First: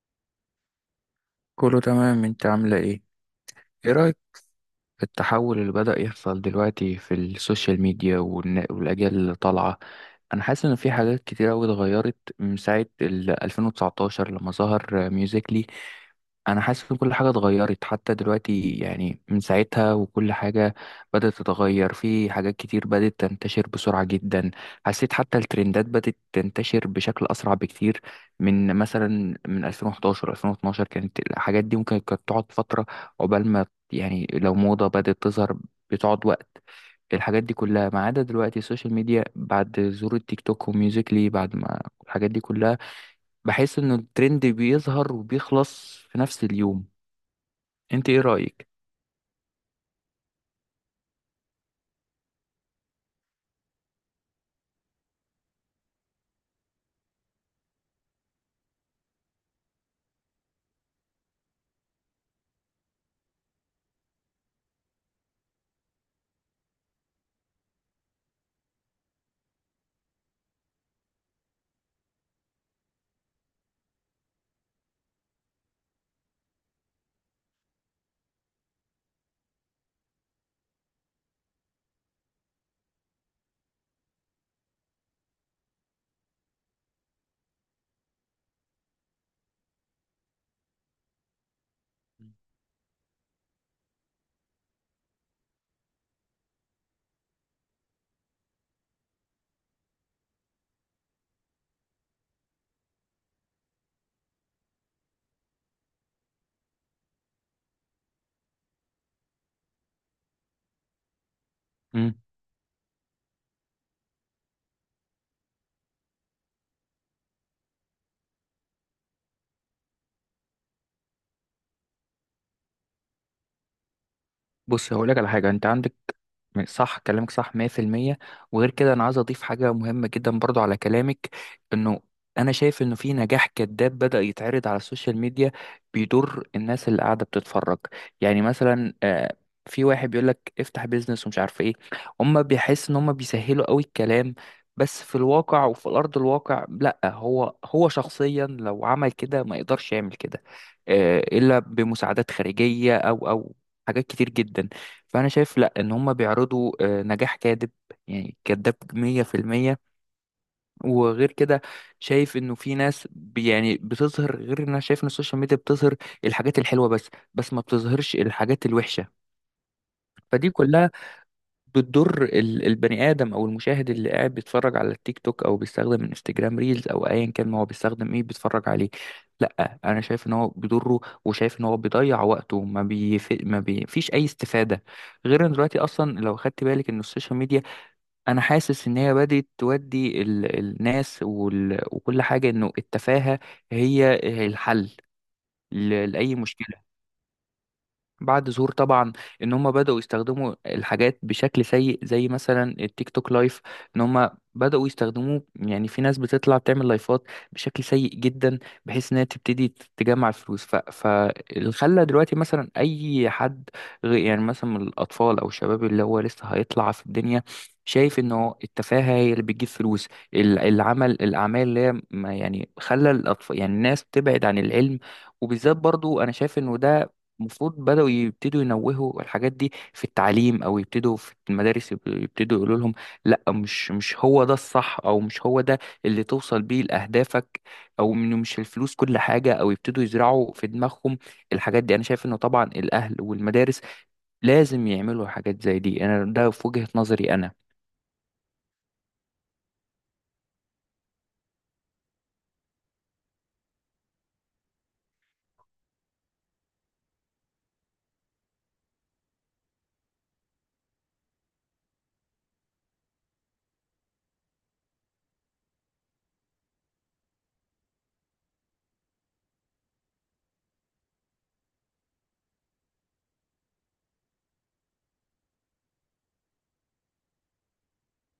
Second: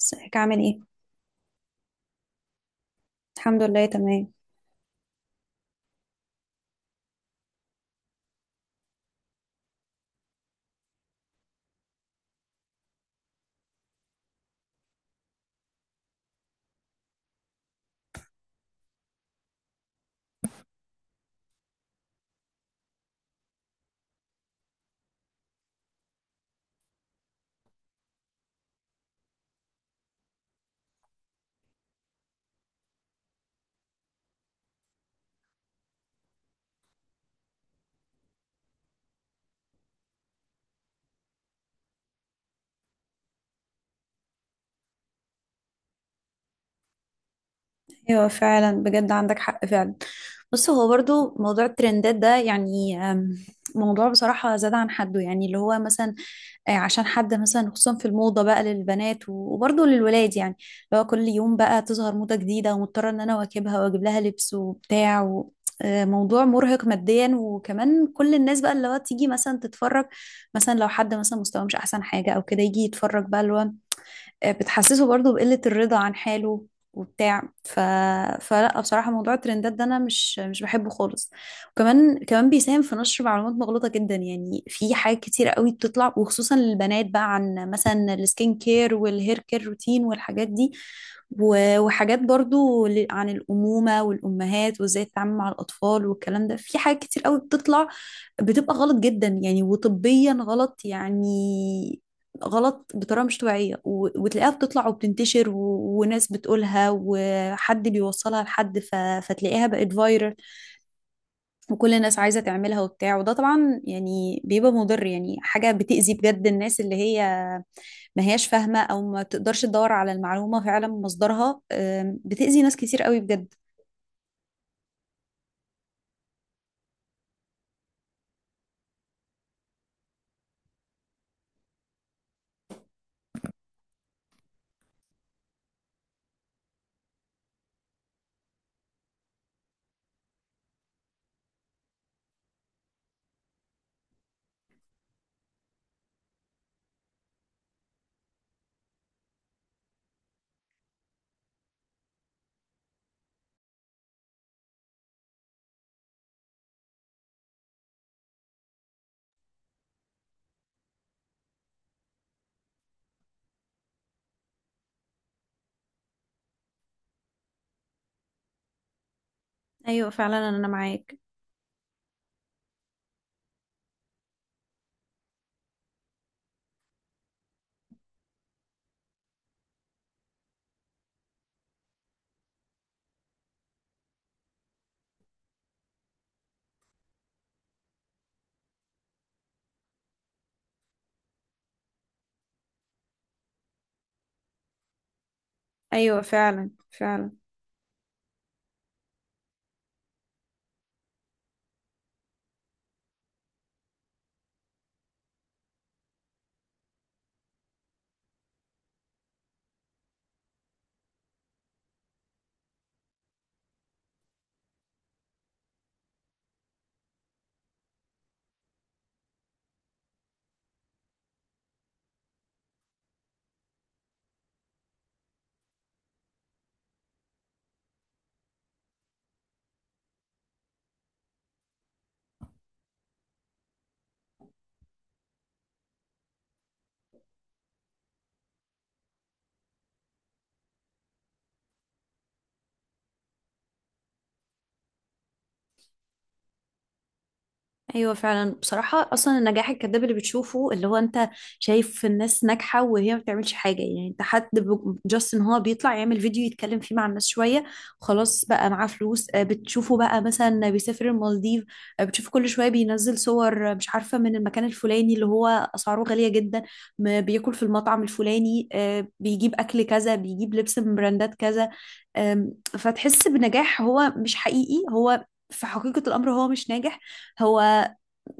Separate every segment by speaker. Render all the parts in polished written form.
Speaker 1: ازيك عامل ايه؟
Speaker 2: كله تمام، انت عاملة ايه؟
Speaker 1: الحمد لله
Speaker 2: ايه رأيك؟
Speaker 1: تمام.
Speaker 2: التحول اللي بدأ يحصل دلوقتي في السوشيال ميديا والأجيال اللي طالعة. أنا حاسس إن في حاجات كتير أوي اتغيرت من ساعة ال 2019 لما ظهر ميوزيكلي. أنا حاسس إن كل حاجة اتغيرت حتى دلوقتي، يعني من ساعتها وكل حاجة بدأت تتغير، في حاجات كتير بدأت تنتشر بسرعة جدا. حسيت حتى الترندات بدأت تنتشر بشكل أسرع بكتير. من مثلا من 2011 2012 كانت الحاجات دي ممكن كانت تقعد فترة عقبال ما، يعني لو موضة بدأت تظهر بتقعد وقت. الحاجات دي كلها، ما عدا دلوقتي السوشيال ميديا بعد ظهور التيك توك وميوزيكلي، بعد ما الحاجات دي كلها بحس إنه الترند بيظهر وبيخلص في نفس اليوم. أنت إيه
Speaker 1: ايوه
Speaker 2: رأيك؟
Speaker 1: فعلا بجد عندك حق فعلا. بص، هو برضو موضوع الترندات ده يعني، موضوع بصراحة زاد عن حده. يعني اللي هو مثلا عشان حد مثلا خصوصا في الموضة بقى للبنات وبرضو للولاد، يعني اللي هو كل يوم بقى تظهر موضة جديدة ومضطرة ان انا اواكبها واجيب لها لبس وبتاع موضوع مرهق ماديا. وكمان كل الناس بقى اللي هو تيجي مثلا تتفرج، مثلا لو حد مثلا مستواه مش احسن حاجه او كده يجي يتفرج بقى اللي هو بتحسسه برضو بقلة الرضا عن حاله وبتاع فلا بصراحة موضوع الترندات ده أنا مش بحبه خالص. وكمان بيساهم في نشر معلومات مغلوطة جدا. يعني في حاجات كتيرة قوي بتطلع وخصوصا للبنات بقى عن مثلا السكين كير والهير كير روتين والحاجات دي، وحاجات برضو عن الأمومة والأمهات وإزاي تتعامل مع الأطفال والكلام ده. في حاجات كتير قوي بتطلع بتبقى غلط جدا يعني، وطبيا غلط يعني، غلط بطريقة مش طبيعية وتلاقيها بتطلع وبتنتشر و... وناس بتقولها وحد بيوصلها لحد فتلاقيها بقت فايرال وكل الناس عايزة تعملها وبتاع. وده طبعا يعني بيبقى مضر، يعني حاجة بتأذي بجد الناس اللي هي ما هياش فاهمة أو ما تقدرش تدور على المعلومة فعلا من مصدرها. بتأذي ناس كتير قوي بجد.
Speaker 2: بص، هقولك على حاجة انت عندك، صح، كلامك صح 100%. وغير كده انا عايز اضيف حاجة مهمة جدا برضو على كلامك. انه انا شايف انه في نجاح كذاب بدأ يتعرض على السوشيال ميديا بيضر الناس اللي قاعدة بتتفرج. يعني مثلا، في واحد بيقولك افتح بيزنس ومش عارف ايه. هما بيحس ان هما بيسهلوا قوي الكلام. بس في الواقع وفي الارض الواقع لا، هو شخصيا لو عمل كده ما يقدرش يعمل كده، الا بمساعدات خارجية او حاجات كتير جدا. فانا شايف لا، ان هم بيعرضوا نجاح كاذب، يعني كذاب 100%. وغير كده شايف انه في ناس يعني بتظهر، غير ان انا شايف ان السوشيال ميديا بتظهر الحاجات الحلوه بس، ما بتظهرش الحاجات الوحشه.
Speaker 1: ايوه فعلا
Speaker 2: فدي
Speaker 1: انا
Speaker 2: كلها
Speaker 1: معاك.
Speaker 2: بتضر البني ادم او المشاهد اللي قاعد بيتفرج على التيك توك، او بيستخدم انستجرام ريلز، او ايا كان ما هو بيستخدم ايه بيتفرج عليه. لا انا شايف ان هو بيضره، وشايف ان هو بيضيع وقته، ما بيف... ما بي... فيش اي استفاده. غير ان دلوقتي اصلا لو خدت بالك ان السوشيال ميديا، انا حاسس ان هي بدات تودي الناس وكل حاجه انه التفاهه هي الحل
Speaker 1: ايوه
Speaker 2: لاي
Speaker 1: فعلا
Speaker 2: مشكله.
Speaker 1: فعلا.
Speaker 2: بعد ظهور طبعا ان هم بدأوا يستخدموا الحاجات بشكل سيء، زي مثلا التيك توك لايف. ان هم بدأوا يستخدموه، يعني في ناس بتطلع تعمل لايفات بشكل سيء جدا، بحيث انها تبتدي تجمع فلوس. فاللي خلى دلوقتي مثلا اي حد، غير يعني مثلا من الاطفال او الشباب اللي هو لسه هيطلع في الدنيا، شايف انه التفاهة هي اللي بتجيب فلوس. ال- العمل الاعمال اللي هي يعني خلى الاطفال، يعني الناس تبعد عن العلم. وبالذات برضو انا شايف انه ده المفروض بدأوا يبتدوا ينوهوا الحاجات دي في التعليم، او يبتدوا في المدارس يبتدوا يقولوا لهم لا، مش هو ده الصح، او مش هو ده اللي توصل بيه لأهدافك، او انه مش الفلوس كل حاجة، او يبتدوا يزرعوا في دماغهم الحاجات دي. انا شايف انه طبعا الاهل والمدارس لازم يعملوا حاجات زي دي. انا ده في وجهة نظري انا.
Speaker 1: ايوه فعلا بصراحه اصلا النجاح الكذاب اللي بتشوفه اللي هو انت شايف الناس ناجحه وهي ما بتعملش حاجه، يعني انت حد جاست ان هو بيطلع يعمل فيديو يتكلم فيه مع الناس شويه خلاص بقى معاه فلوس. بتشوفه بقى مثلا بيسافر المالديف، بتشوفه كل شويه بينزل صور، مش عارفه من المكان الفلاني اللي هو اسعاره غاليه جدا. بياكل في المطعم الفلاني، بيجيب اكل كذا، بيجيب لبس من براندات كذا. فتحس بنجاح هو مش حقيقي. هو في حقيقة الأمر هو مش ناجح. هو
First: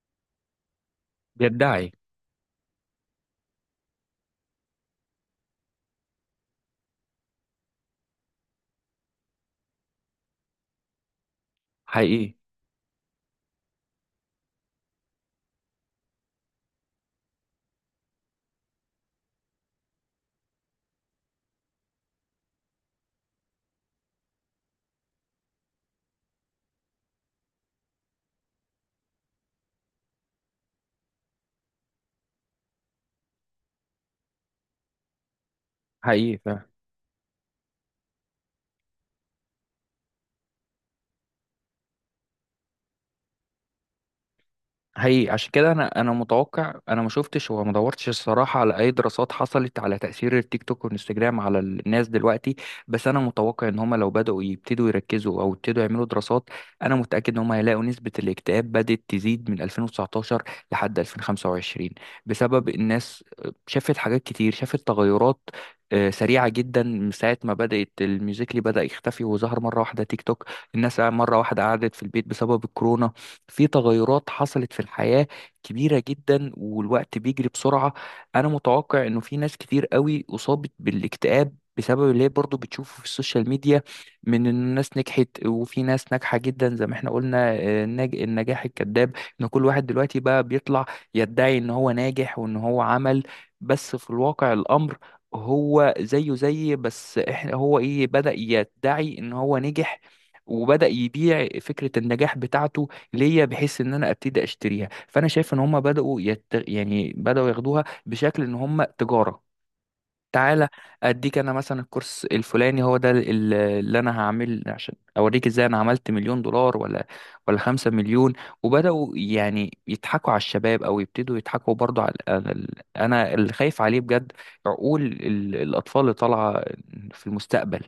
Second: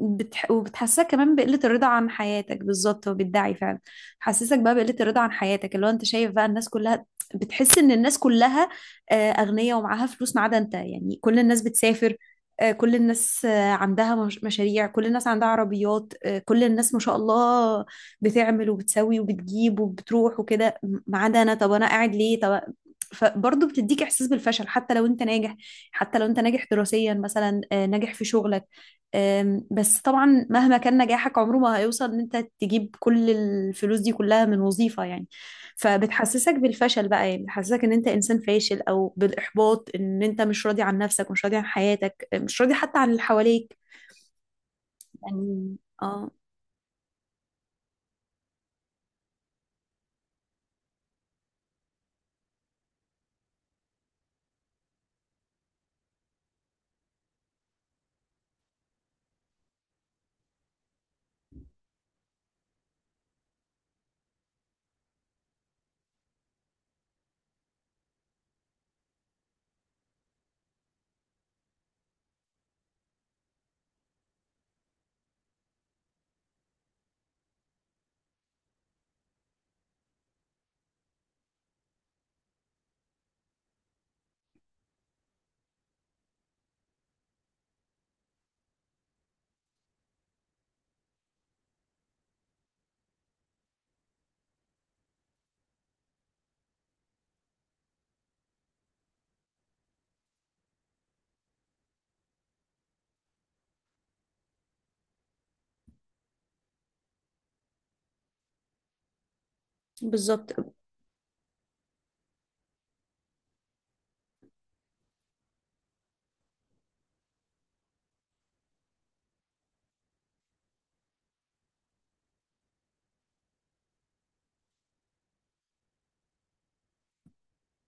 Speaker 1: وبتحسسك كمان بقلة الرضا
Speaker 2: بيدعي.
Speaker 1: عن حياتك بالظبط. هو بيدعي فعلا، حسسك بقى بقلة الرضا عن حياتك، اللي هو انت شايف بقى الناس كلها، بتحس ان الناس كلها اغنياء ومعاها فلوس ما عدا انت. يعني كل الناس بتسافر،
Speaker 2: حقيقي.
Speaker 1: كل الناس عندها مشاريع، كل الناس عندها عربيات، كل الناس ما شاء الله بتعمل وبتسوي وبتجيب وبتروح وكده، ما عدا انا. طب انا قاعد ليه؟ طب فبرضه بتديك احساس بالفشل حتى لو انت ناجح. حتى لو انت ناجح دراسيا مثلا، ناجح في شغلك. بس طبعا مهما كان نجاحك عمره ما هيوصل ان انت تجيب كل الفلوس دي كلها من وظيفة يعني. فبتحسسك
Speaker 2: حقيقي.
Speaker 1: بالفشل بقى، يعني بتحسسك ان انت انسان فاشل او بالاحباط، ان انت مش راضي عن نفسك، مش راضي عن حياتك، مش راضي حتى عن اللي حواليك.
Speaker 2: هي عشان كده
Speaker 1: يعني
Speaker 2: انا
Speaker 1: اه،
Speaker 2: متوقع، انا ما شفتش وما دورتش الصراحه على اي دراسات حصلت على تاثير التيك توك والانستجرام على الناس دلوقتي. بس انا متوقع ان هم لو بداوا يبتدوا يركزوا، او يبتدوا يعملوا دراسات، انا متاكد ان هم هيلاقوا نسبه الاكتئاب بدات تزيد من 2019 لحد 2025. بسبب الناس شافت حاجات كتير، شافت تغيرات سريعة جدا، من ساعة ما بدأت الميوزيكلي بدأ يختفي وظهر مرة واحدة تيك توك. الناس مرة واحدة قعدت في البيت بسبب الكورونا. في تغيرات حصلت في الحياة كبيرة جدا، والوقت بيجري بسرعة. أنا متوقع إنه في ناس كتير قوي أصابت بالاكتئاب بسبب اللي هي برضه بتشوفه في السوشيال ميديا، من إن الناس نجحت وفي ناس ناجحة جدا زي ما احنا قلنا، النجاح الكذاب. إن كل واحد دلوقتي بقى بيطلع يدعي إن هو ناجح وإن هو عمل، بس في الواقع الأمر هو زيه زي بس احنا، هو ايه بدأ يدعي ان هو نجح وبدأ يبيع فكرة النجاح بتاعته ليا بحيث ان انا ابتدي اشتريها. فانا شايف ان هم بداوا يعني بداوا ياخدوها بشكل ان هم تجاره.
Speaker 1: بالظبط.
Speaker 2: تعالى اديك انا مثلا، الكورس الفلاني هو ده اللي انا هعمل عشان اوريك ازاي انا عملت مليون دولار، ولا خمسة مليون. وبدأوا يعني يضحكوا على الشباب، او يبتدوا يضحكوا برضو على انا اللي خايف عليه بجد عقول الاطفال اللي طالعة في المستقبل.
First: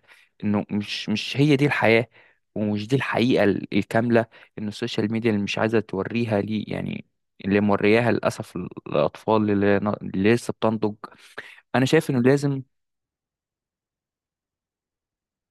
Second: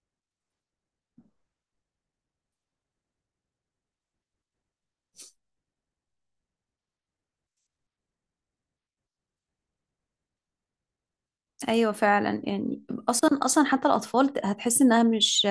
Speaker 2: انه مش هي دي الحياة، ومش دي الحقيقة الكاملة، ان السوشيال ميديا اللي مش عايزة توريها لي، يعني اللي مورياها للأسف الأطفال اللي لسه بتنضج. أنا
Speaker 1: ايوه
Speaker 2: شايف إنه
Speaker 1: فعلا
Speaker 2: لازم.
Speaker 1: يعني. اصلا حتى الاطفال هتحس انها مش،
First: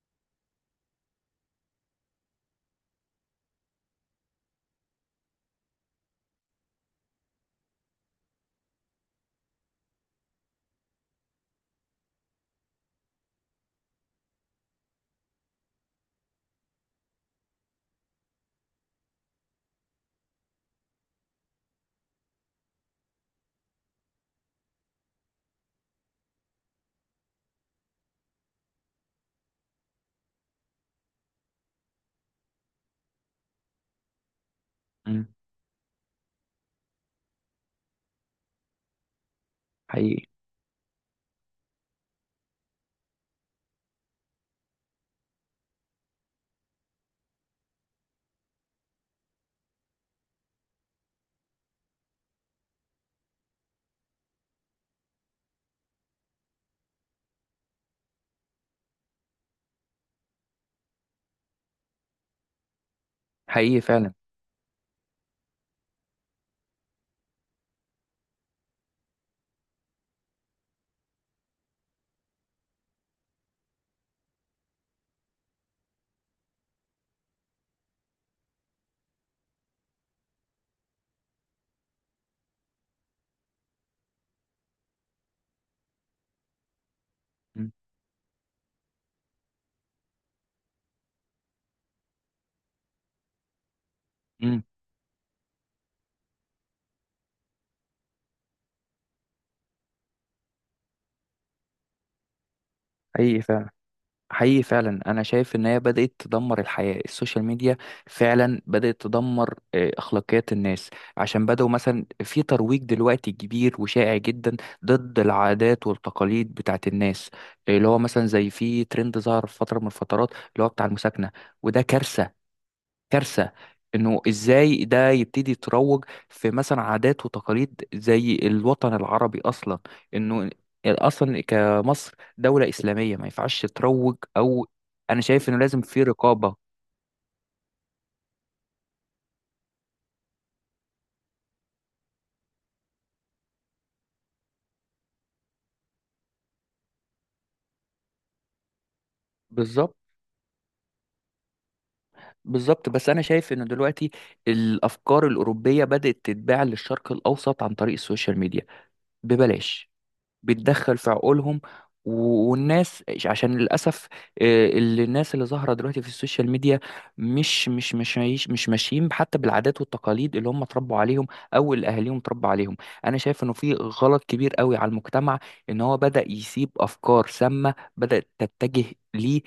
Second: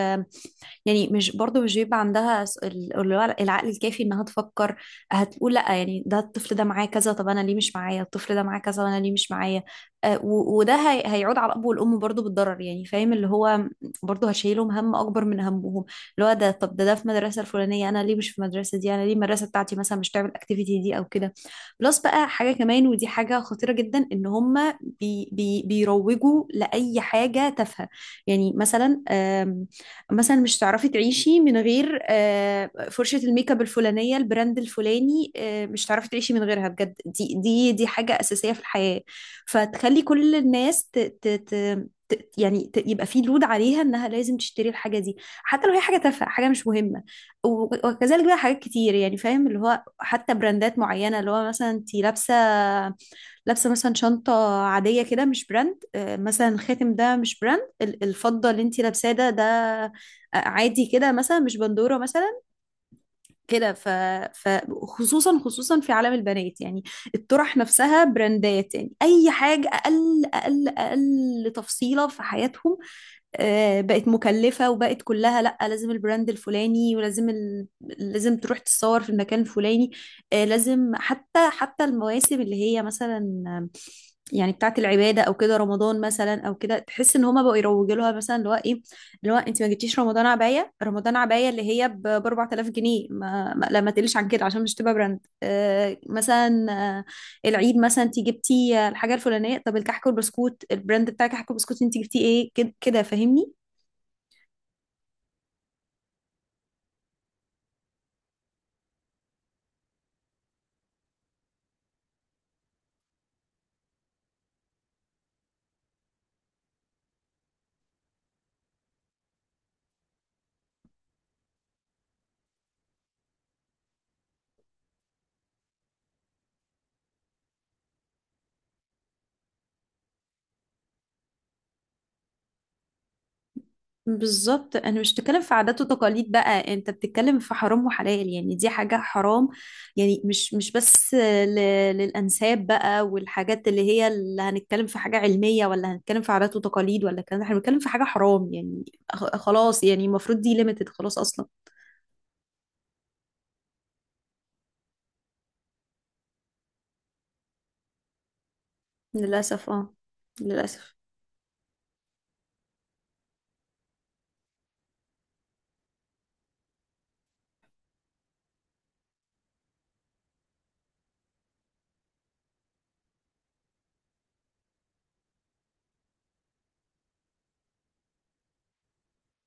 Speaker 1: يعني مش برضو مش بيبقى عندها العقل الكافي انها تفكر. هتقول لا، يعني ده الطفل ده معاه كذا، طب انا ليه مش معايا؟ الطفل ده معاه كذا وانا ليه مش معايا؟ وده هيعود على الاب والام برضو بالضرر. يعني فاهم اللي هو برضو هشيلهم هم اكبر من همهم. اللي هو ده، طب ده ده في المدرسه الفلانيه، انا ليه مش في المدرسه دي؟ انا ليه المدرسه بتاعتي مثلا مش تعمل الاكتيفيتي دي او كده؟ بلس بقى حاجة كمان، ودي حاجة خطيرة جدا، ان هم بي بي بيروجوا لأي حاجة تافهة. يعني مثلا، مثلا مش هتعرفي تعيشي من غير فرشة الميك اب الفلانية، البراند
Speaker 2: مم.
Speaker 1: الفلاني، مش هتعرفي تعيشي من غيرها بجد، دي حاجة أساسية في الحياة. فتخلي
Speaker 2: حقيقي.
Speaker 1: كل الناس يعني يبقى في لود عليها انها لازم تشتري الحاجه دي حتى لو هي حاجه تافهه، حاجه مش مهمه. و- وكذلك بقى حاجات كتير، يعني فاهم اللي هو حتى براندات معينه، اللي هو مثلا انت لابسه مثلا شنطه عاديه كده مش براند. مثلا الخاتم ده مش براند، الفضه اللي انت لابساه ده عادي كده مثلا مش بندوره مثلا كده
Speaker 2: حقيقي فعلا.
Speaker 1: فخصوصا خصوصا خصوصا في عالم البنات يعني. الطرح نفسها براندات، يعني اي حاجه اقل تفصيله في حياتهم بقت مكلفه، وبقت كلها لا، لازم البراند الفلاني، ولازم ال... لازم تروح تتصور في المكان الفلاني، لازم حتى المواسم اللي هي مثلا يعني بتاعت العباده او كده، رمضان مثلا او كده تحس ان هما بقوا
Speaker 2: مم.
Speaker 1: يروجوا لها. مثلا اللي هو ايه، اللي هو انت ما جبتيش رمضان عبايه؟ رمضان عبايه اللي هي ب 4000 جنيه، لا ما تقليش عن كده عشان
Speaker 2: مم.
Speaker 1: مش تبقى براند. مثلا آه، العيد مثلا انت جبتي الحاجه الفلانيه؟ طب الكحك والبسكوت، البراند بتاع الكحك والبسكوت انت جبتيه ايه؟ كده
Speaker 2: حقيقي
Speaker 1: فاهمني.
Speaker 2: فعلا. حقيقي فعلا، انا شايف ان هي بدأت تدمر الحياة السوشيال ميديا. فعلا بدأت تدمر اخلاقيات الناس، عشان بدأوا مثلا في ترويج دلوقتي كبير وشائع جدا ضد العادات والتقاليد بتاعت الناس. اللي هو مثلا زي في ترند ظهر في فترة من الفترات اللي هو بتاع المساكنة، وده كارثة. كارثة انه ازاي ده يبتدي يتروج في مثلا عادات وتقاليد زي الوطن العربي اصلا، انه اصلا كمصر دولة اسلامية ما ينفعش تروج. او
Speaker 1: بالظبط، انا مش
Speaker 2: انا
Speaker 1: بتكلم
Speaker 2: شايف
Speaker 1: في
Speaker 2: انه
Speaker 1: عادات
Speaker 2: لازم في
Speaker 1: وتقاليد
Speaker 2: رقابة.
Speaker 1: بقى، انت بتتكلم في حرام وحلال، يعني دي حاجه حرام. يعني مش بس للانساب بقى والحاجات اللي هي، اللي هنتكلم في حاجه علميه ولا هنتكلم في عادات وتقاليد، ولا الكلام ده، احنا بنتكلم في حاجه حرام يعني. خلاص
Speaker 2: بالظبط.
Speaker 1: يعني، المفروض دي ليميتد خلاص اصلا.
Speaker 2: بالظبط، بس انا شايف انه دلوقتي الافكار الاوروبية بدأت تتباع للشرق الاوسط عن طريق السوشيال ميديا
Speaker 1: للاسف
Speaker 2: ببلاش،
Speaker 1: اه. للاسف.
Speaker 2: بتدخل في عقولهم. والناس عشان للاسف، آه، اللي الناس اللي ظاهره دلوقتي في السوشيال ميديا مش ماشيين حتى بالعادات والتقاليد اللي هم اتربوا عليهم، او اللي اهاليهم اتربوا عليهم. انا شايف انه في غلط كبير قوي على المجتمع ان هو بدا يسيب افكار سامه بدات تتجه ليه،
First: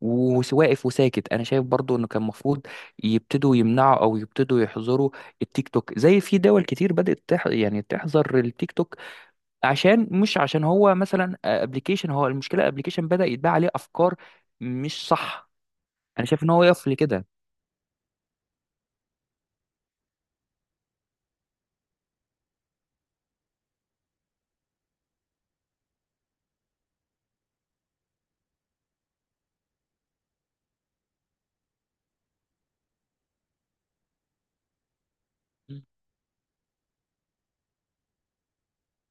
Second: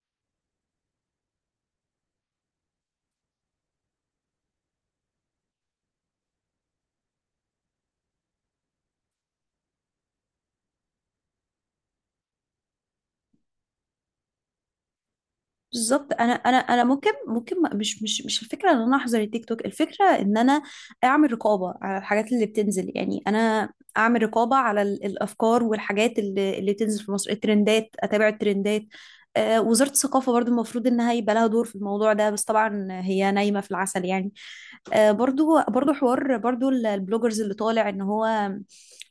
Speaker 2: وواقف وساكت. انا شايف برضو انه كان المفروض يبتدوا يمنعوا او يبتدوا يحظروا التيك توك، زي في دول كتير بدات يعني تحظر التيك توك. عشان مش، عشان هو مثلا ابلكيشن، هو المشكله ابلكيشن بدأ يتباع عليه افكار مش صح.
Speaker 1: بالظبط،
Speaker 2: انا
Speaker 1: انا
Speaker 2: شايف ان هو يقف
Speaker 1: ممكن،
Speaker 2: لكده.
Speaker 1: مش الفكره ان انا احظر التيك توك، الفكره ان انا اعمل رقابه على الحاجات اللي بتنزل. يعني انا اعمل رقابه على الافكار والحاجات اللي بتنزل في مصر، الترندات، اتابع الترندات. آه، وزاره الثقافه برضو المفروض انها يبقى لها دور في الموضوع ده، بس طبعا هي نايمه في العسل يعني. برضو
Speaker 2: مم.
Speaker 1: حوار برضو البلوجرز اللي طالع ان هو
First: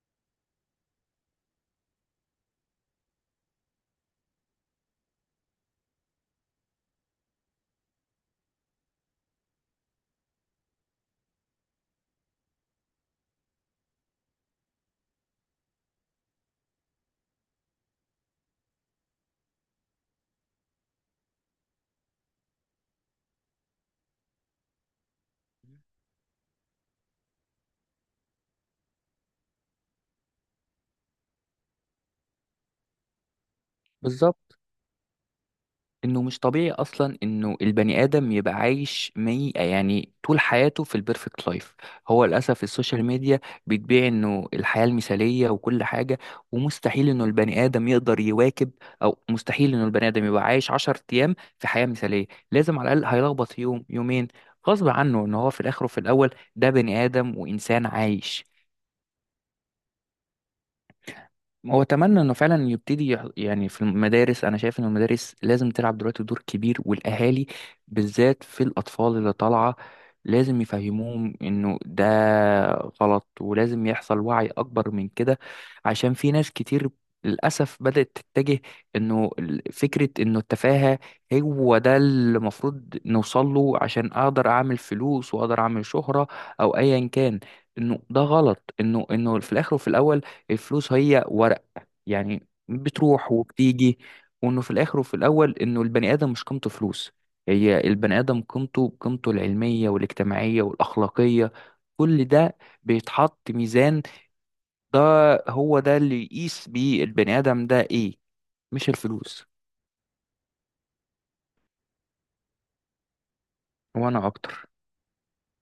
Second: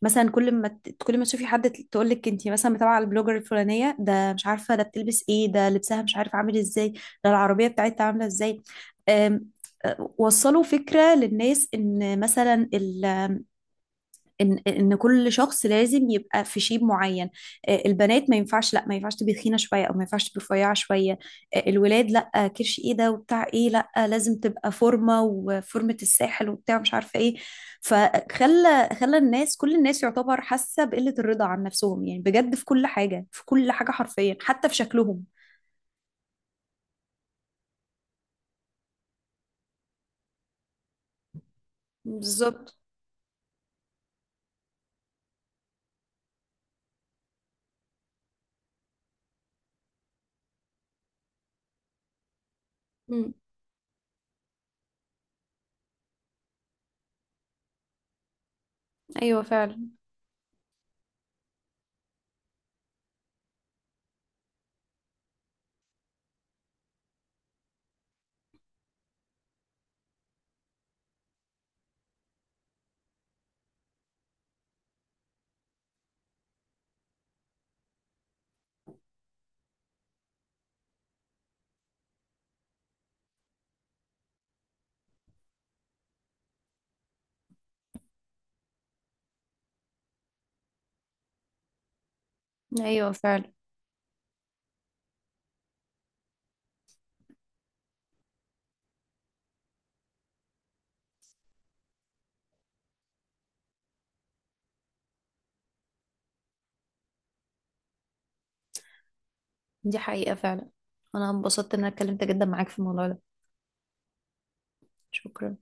Speaker 1: مثلا، كل ما كل ما تشوفي حد تقول لك انت مثلا متابعه البلوجر الفلانيه ده، مش عارفه ده بتلبس ايه، ده لبسها مش عارف عامل ازاي، ده العربيه بتاعتها عامله ازاي. آم، وصلوا فكره للناس ان مثلا ان كل شخص لازم يبقى في شيب معين. البنات ما ينفعش، لا ما ينفعش تبقى تخينه شويه او ما ينفعش تبقى رفيعه شويه. الولاد لا، كرش ايه ده وبتاع ايه، لا لازم تبقى فورمه وفورمه الساحل وبتاع مش عارفه ايه. فخلى الناس، كل الناس، يعتبر حاسه بقله الرضا عن نفسهم يعني، بجد في كل حاجه، في كل حاجه حرفيا،
Speaker 2: بالظبط،
Speaker 1: حتى في شكلهم.
Speaker 2: انه مش طبيعي اصلا انه البني ادم يبقى عايش يعني طول حياته في البيرفكت لايف. هو للاسف
Speaker 1: بالظبط.
Speaker 2: السوشيال ميديا بتبيع انه الحياه المثاليه وكل حاجه، ومستحيل انه البني ادم يقدر يواكب، او مستحيل انه البني ادم يبقى عايش 10 ايام في حياه مثاليه. لازم على الاقل
Speaker 1: مم.
Speaker 2: هيلخبط يوم يومين، غصب عنه، ان هو في الاخر وفي الاول ده بني ادم وانسان عايش.
Speaker 1: ايوه فعلا.
Speaker 2: هو اتمنى انه فعلا يبتدي يعني في المدارس انا شايف ان المدارس لازم تلعب دلوقتي دور كبير، والاهالي بالذات في الاطفال اللي طالعه لازم يفهموهم انه ده غلط، ولازم يحصل وعي اكبر من كده. عشان في ناس كتير للاسف بدات تتجه انه فكره انه التفاهه هو ده اللي المفروض نوصل له عشان اقدر اعمل فلوس واقدر اعمل شهره، او ايا كان. انه ده غلط، انه في الاخر وفي الاول الفلوس هي ورق، يعني
Speaker 1: ايوه
Speaker 2: بتروح
Speaker 1: فعلا.
Speaker 2: وبتيجي. وانه في الاخر وفي الاول انه البني ادم مش قيمته فلوس، هي البني ادم قيمته بقيمته العلميه والاجتماعيه والاخلاقيه، كل ده بيتحط ميزان ده. هو ده اللي يقيس بيه البني ادم ده ايه، مش الفلوس.
Speaker 1: دي حقيقة فعلا. انا انبسطت ان انا اتكلمت جدا معاك في الموضوع ده.
Speaker 2: وانا اكتر.
Speaker 1: شكرا.